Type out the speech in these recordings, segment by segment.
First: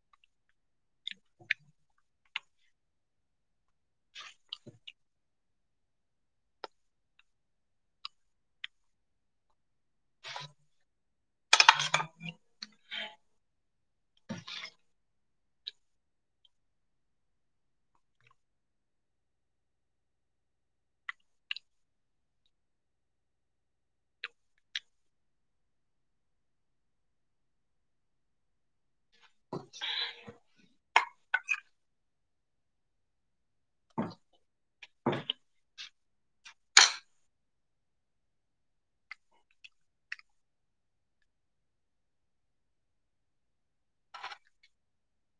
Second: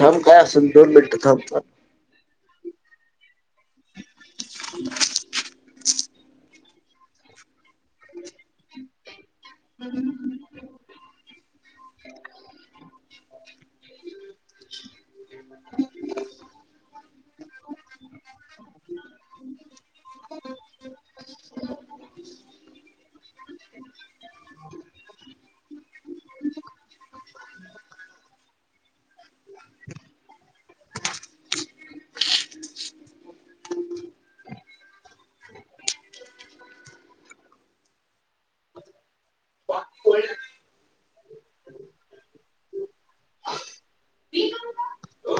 थांब काय असल दोन मिनटं थांब [inaudible] हम्म ह [inaudible] बाय ह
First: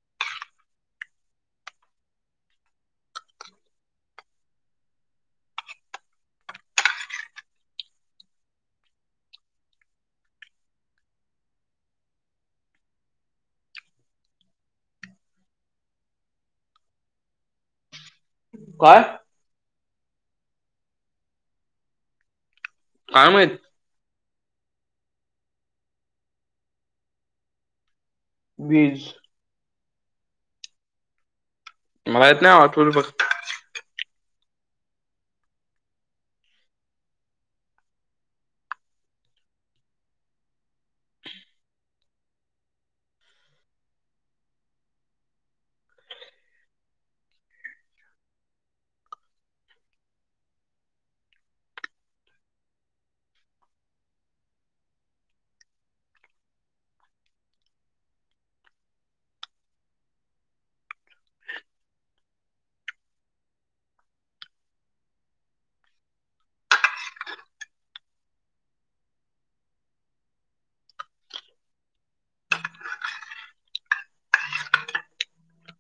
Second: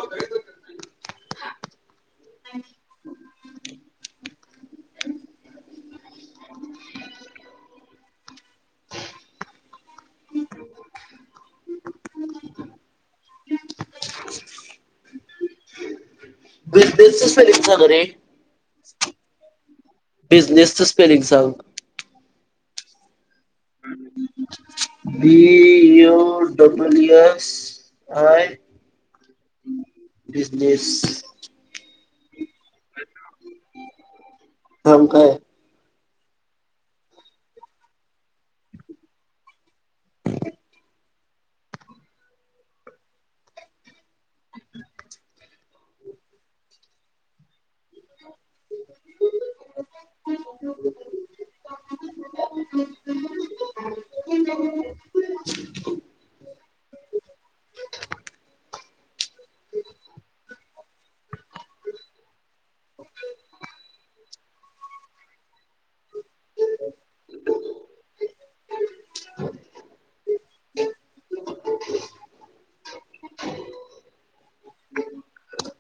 बिझनेसच स्पेलिंग सांगरे काय बिझनेस च स्पेलिंग सांग कायम बी यूडब्ल्यूएस. [unintelligible] अय वीज बिजनेस. मला येत नाही आटोल बघ. मग काय. ् [unintelligible] [unintelligible] [inaudible] [unintelligible]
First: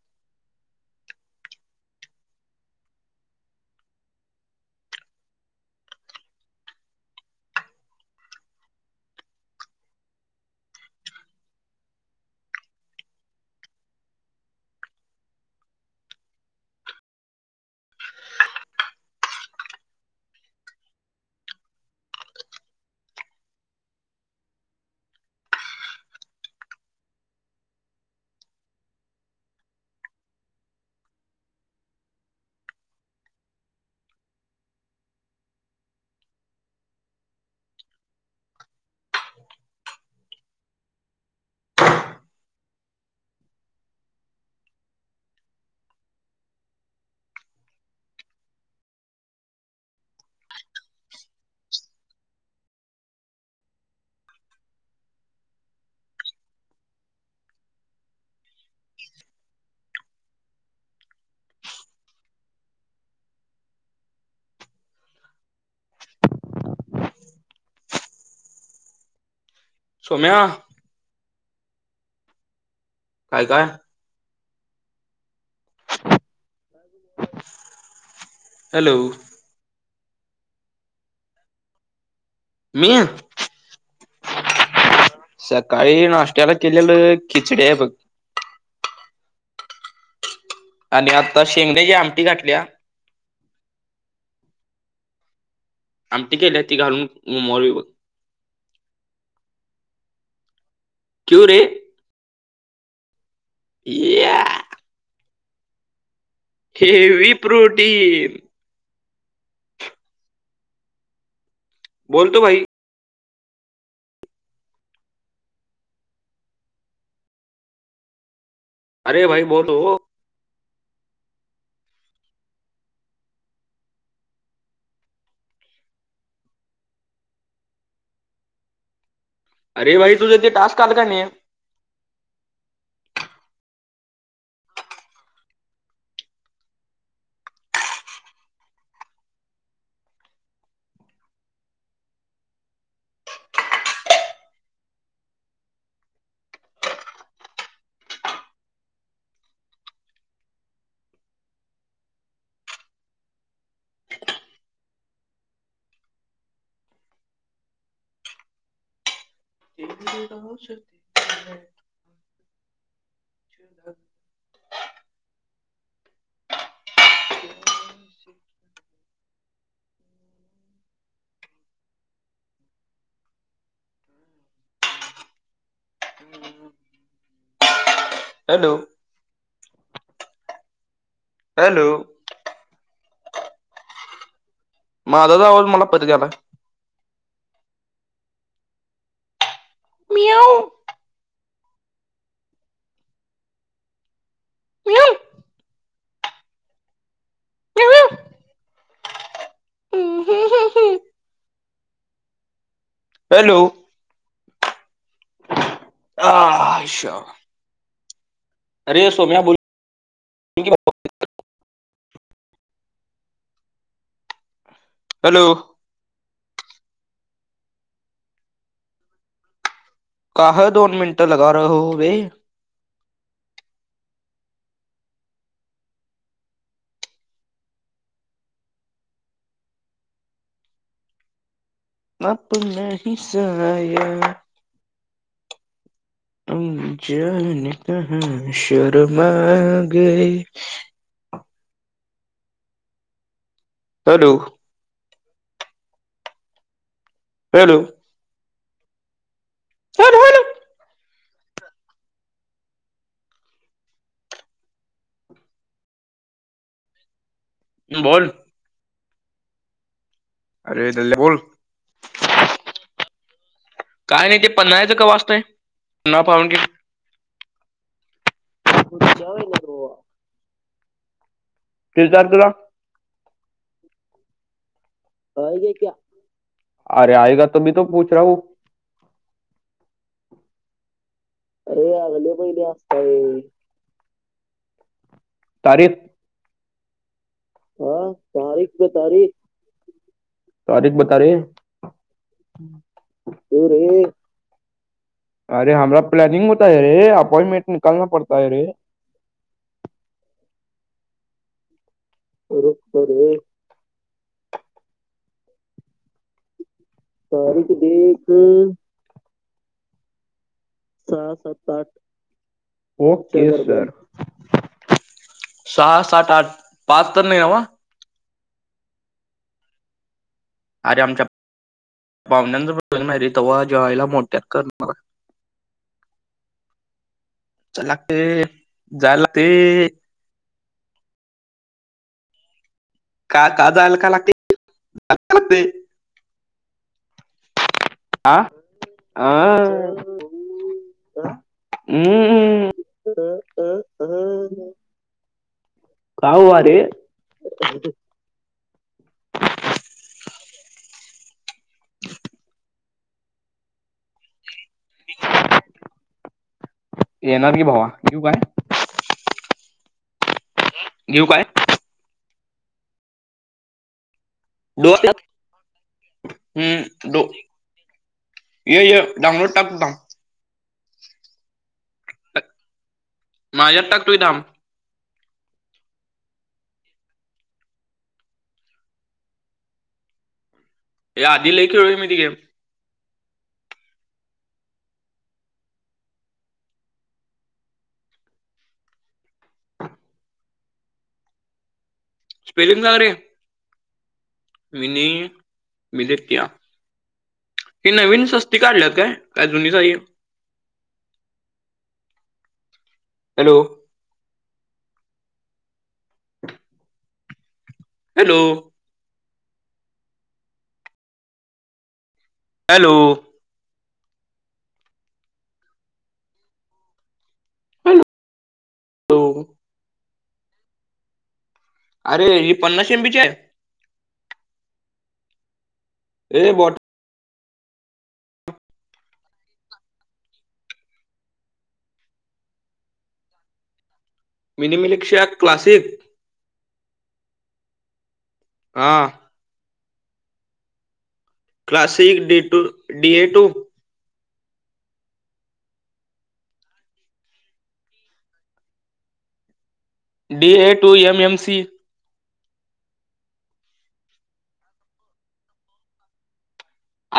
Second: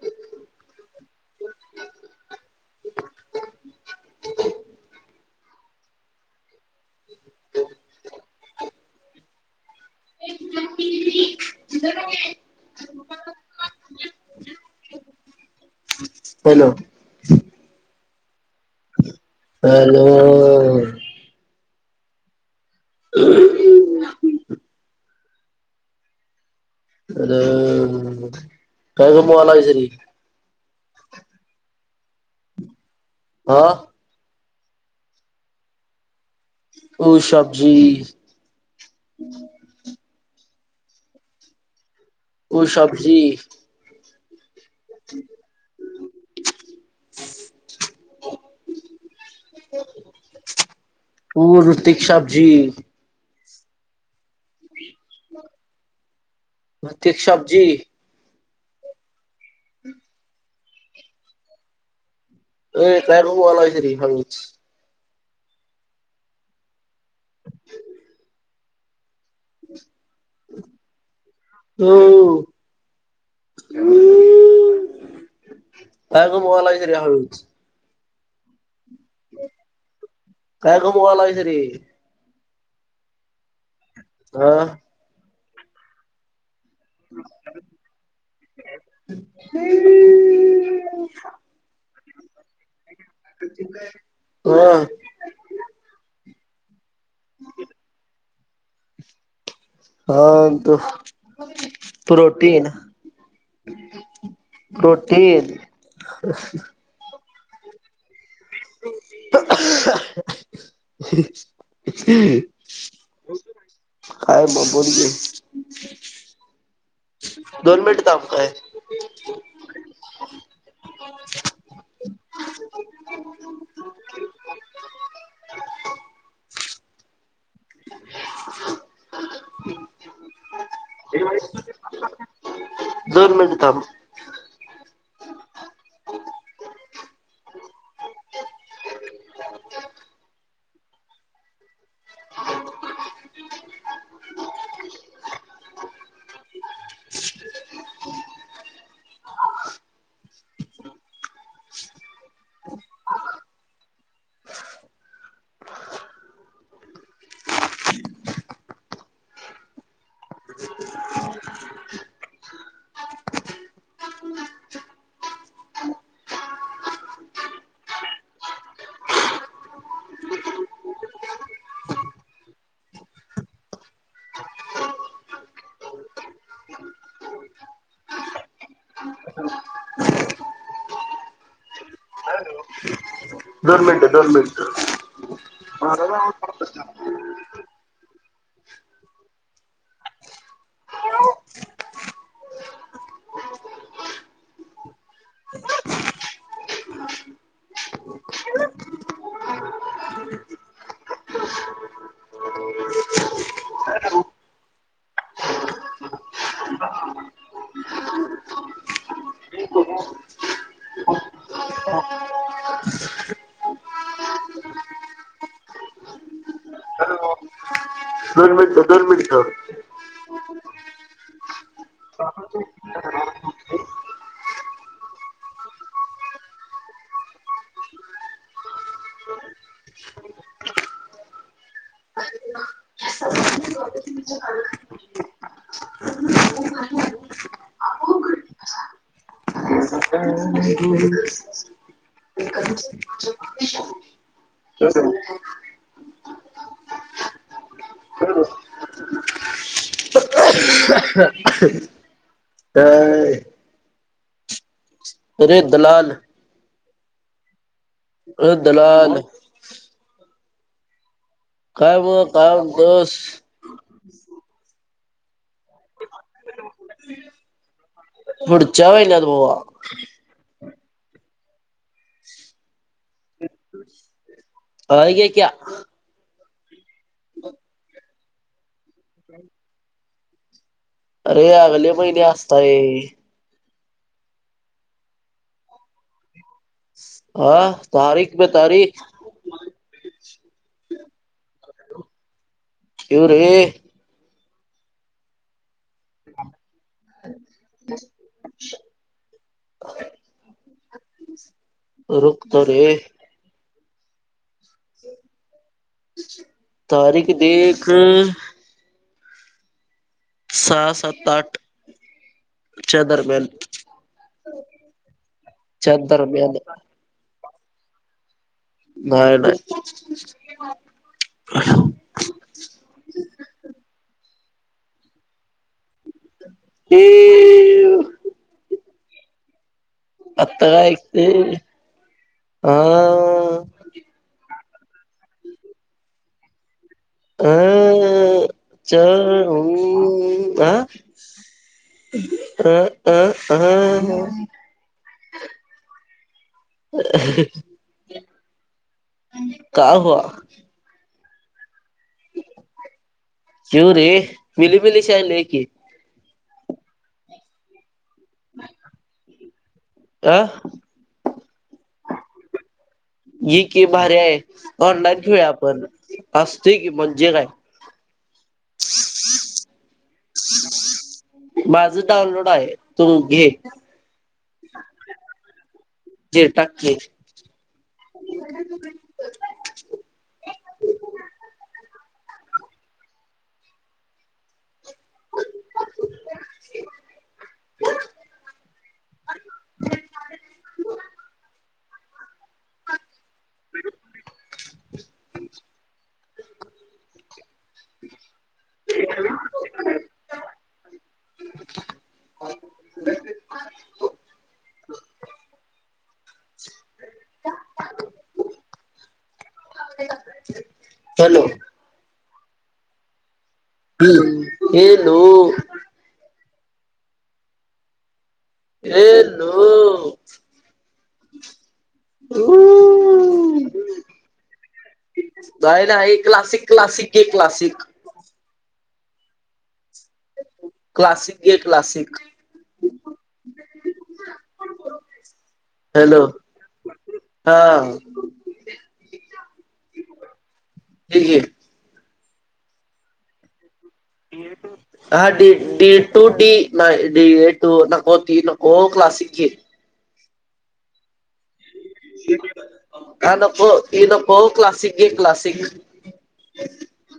[inaudible] [unintelligible] हॅलो. हॅलो. [unintelligible] हॅलो काहीतरी बोला तरी. हा. ओ शाबजी. ओ शाबजी. [inaudible] ओ ऋतिक शाबजी. भतिक शाबजी. [unintelligible] [inaudible] [unintelligible] सोम्या. [unintelligible] काय काय. [unintelligible] हॅलो. काय कमवा [unintelligible] मी. अ. सकाळी नाष्ट्त्याला केलेलं खिचडी आहे बघ. [unintelligible] आणि आता शेंगण्याची आमटी घातलीया. हा. आमट केली ती घालून [unintelligible] हा तो. क्यू रे प्रोटीन या प्रोटीन हेवी प्रोटीन. बोलतो भाई [unintelligible] काय बबर घे. दोन मिनिटं थांब काय. अरे भाई बोलो. अरे भाई तुझं ते टास्क आलं का नाही. दोन मिनिट थांब. [unintelligible] [unintelligible] [unintelligible] [unintelligible] [unintelligible] हॅलो हॅलो दर मिनटं दन मिनट माझाच आवाज मला परत आला मीू म्याव पलू हॅलो अहहा शो अरे सोम्या बोल की. हॅलो दोन मिनट दोन मिनट काह दोन मिनट लग रहो वे मप नाहीसाया अ जाने कहा शरमा गए कच हॅलो तस हॅलो हॅलो छड हॅलो काय रे एरे दलाल बोल हो दलाल अरे डल्ल्या बोल कायब का दोष काय नाही ते पन्हाळ्याचं कवा असतंय ना पाऊण कि बड सवे कत रवा किचार तुला हो ग क्या अरे आयग तुम्ही तो पूछ रह हुँ ह अरे अगले महिने असतय तारीख हा तारीख पे तारीख तारीख बता र येऊ रे तरे अरे हमरा प्लनिंग होताय अ रे अपॉइंटमेंट निकलना पडताय अ रे रुखतो रुक रे तो तारीख देख सहा सात आठ च्या दरम्यान ओके सर चंतरम्यान पात तर नेवा. न्हाय नाय. अरे आमच्या, पाहुण्यांच [unintelligible] नाही र तव्हा जेवायला मोठ्यात करणार ये चल लागते अ, जायला ते अ आत्ता एक ते अं न काल का आज [inaudible] का लागते का लागते. [unintelligible] हॊ आ ओ अ आ चं ह्म म अ अ अह अ काह वाडे का हआ शवरे मिलीबिली शाली की येणार की भावा येऊ काय आ घेऊ काय ही की भार्या आहे डो ऑनलाईन घेऊया आपण असते की हम्म डो म्हणजे काय ये डाऊनलोड टाकत माझ डाउनलोड आहे तू घे माझ्यात टाकतोय थांब ज त हे आधीहीेळय मी ती गेम [inaudible] ह स्पेलिंग सांग रे. [inaudible] विनी विलेक्यान विनत ती काढल्यात काय काय जुनीच आहे. Hello, [inaudible] hello, hello? हॅलो. हम् [unintelligible] हॅलो एल [unintelligible] अरेरे ही पन्नास एमबीची आहे? जायला एक ए बॉट क्लासिक-क्लासिक- के क्लासिक. क्लासिक ये क्लासिक. मिनिमिलिक्शा क्लासिक हॅलो हा, हा, हे घे classic D two, D A to [inaudible] [inaudible] हडीडी ट डी ना डी टू नको त नको क्लासिक घ D A two M M C कानप येनप क्लासिक गे क्लासिक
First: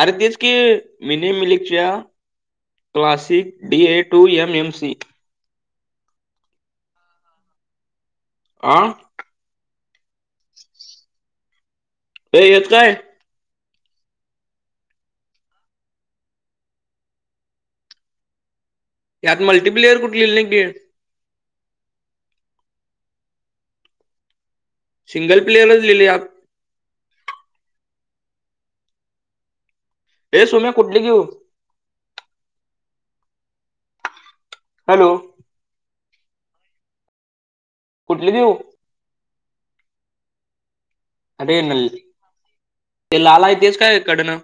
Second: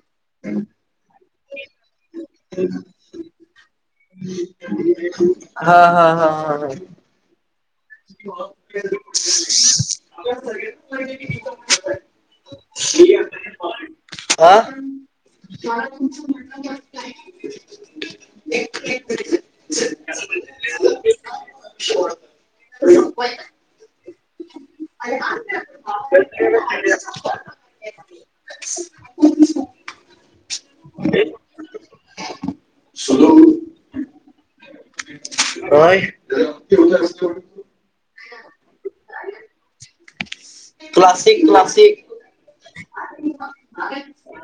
अरे तेच की मी न मिलकची या ते classic D A two M M C हा हा हा हा हा आ [inaudible] हे येत काय आा ुमचं म्हणं [inaudible] [inaudible] यात मल्टीप्लेअर कुठलेली ना नाही गेड [unintelligible] सिंगल प्लेअरच लिले आप हे सुम्या कुठली घेऊ शधू हॅलो? काय? कुठली घेऊ? क्लासिक अरे नली, क्लासिक ते लाल हाय तेच काय कडनं?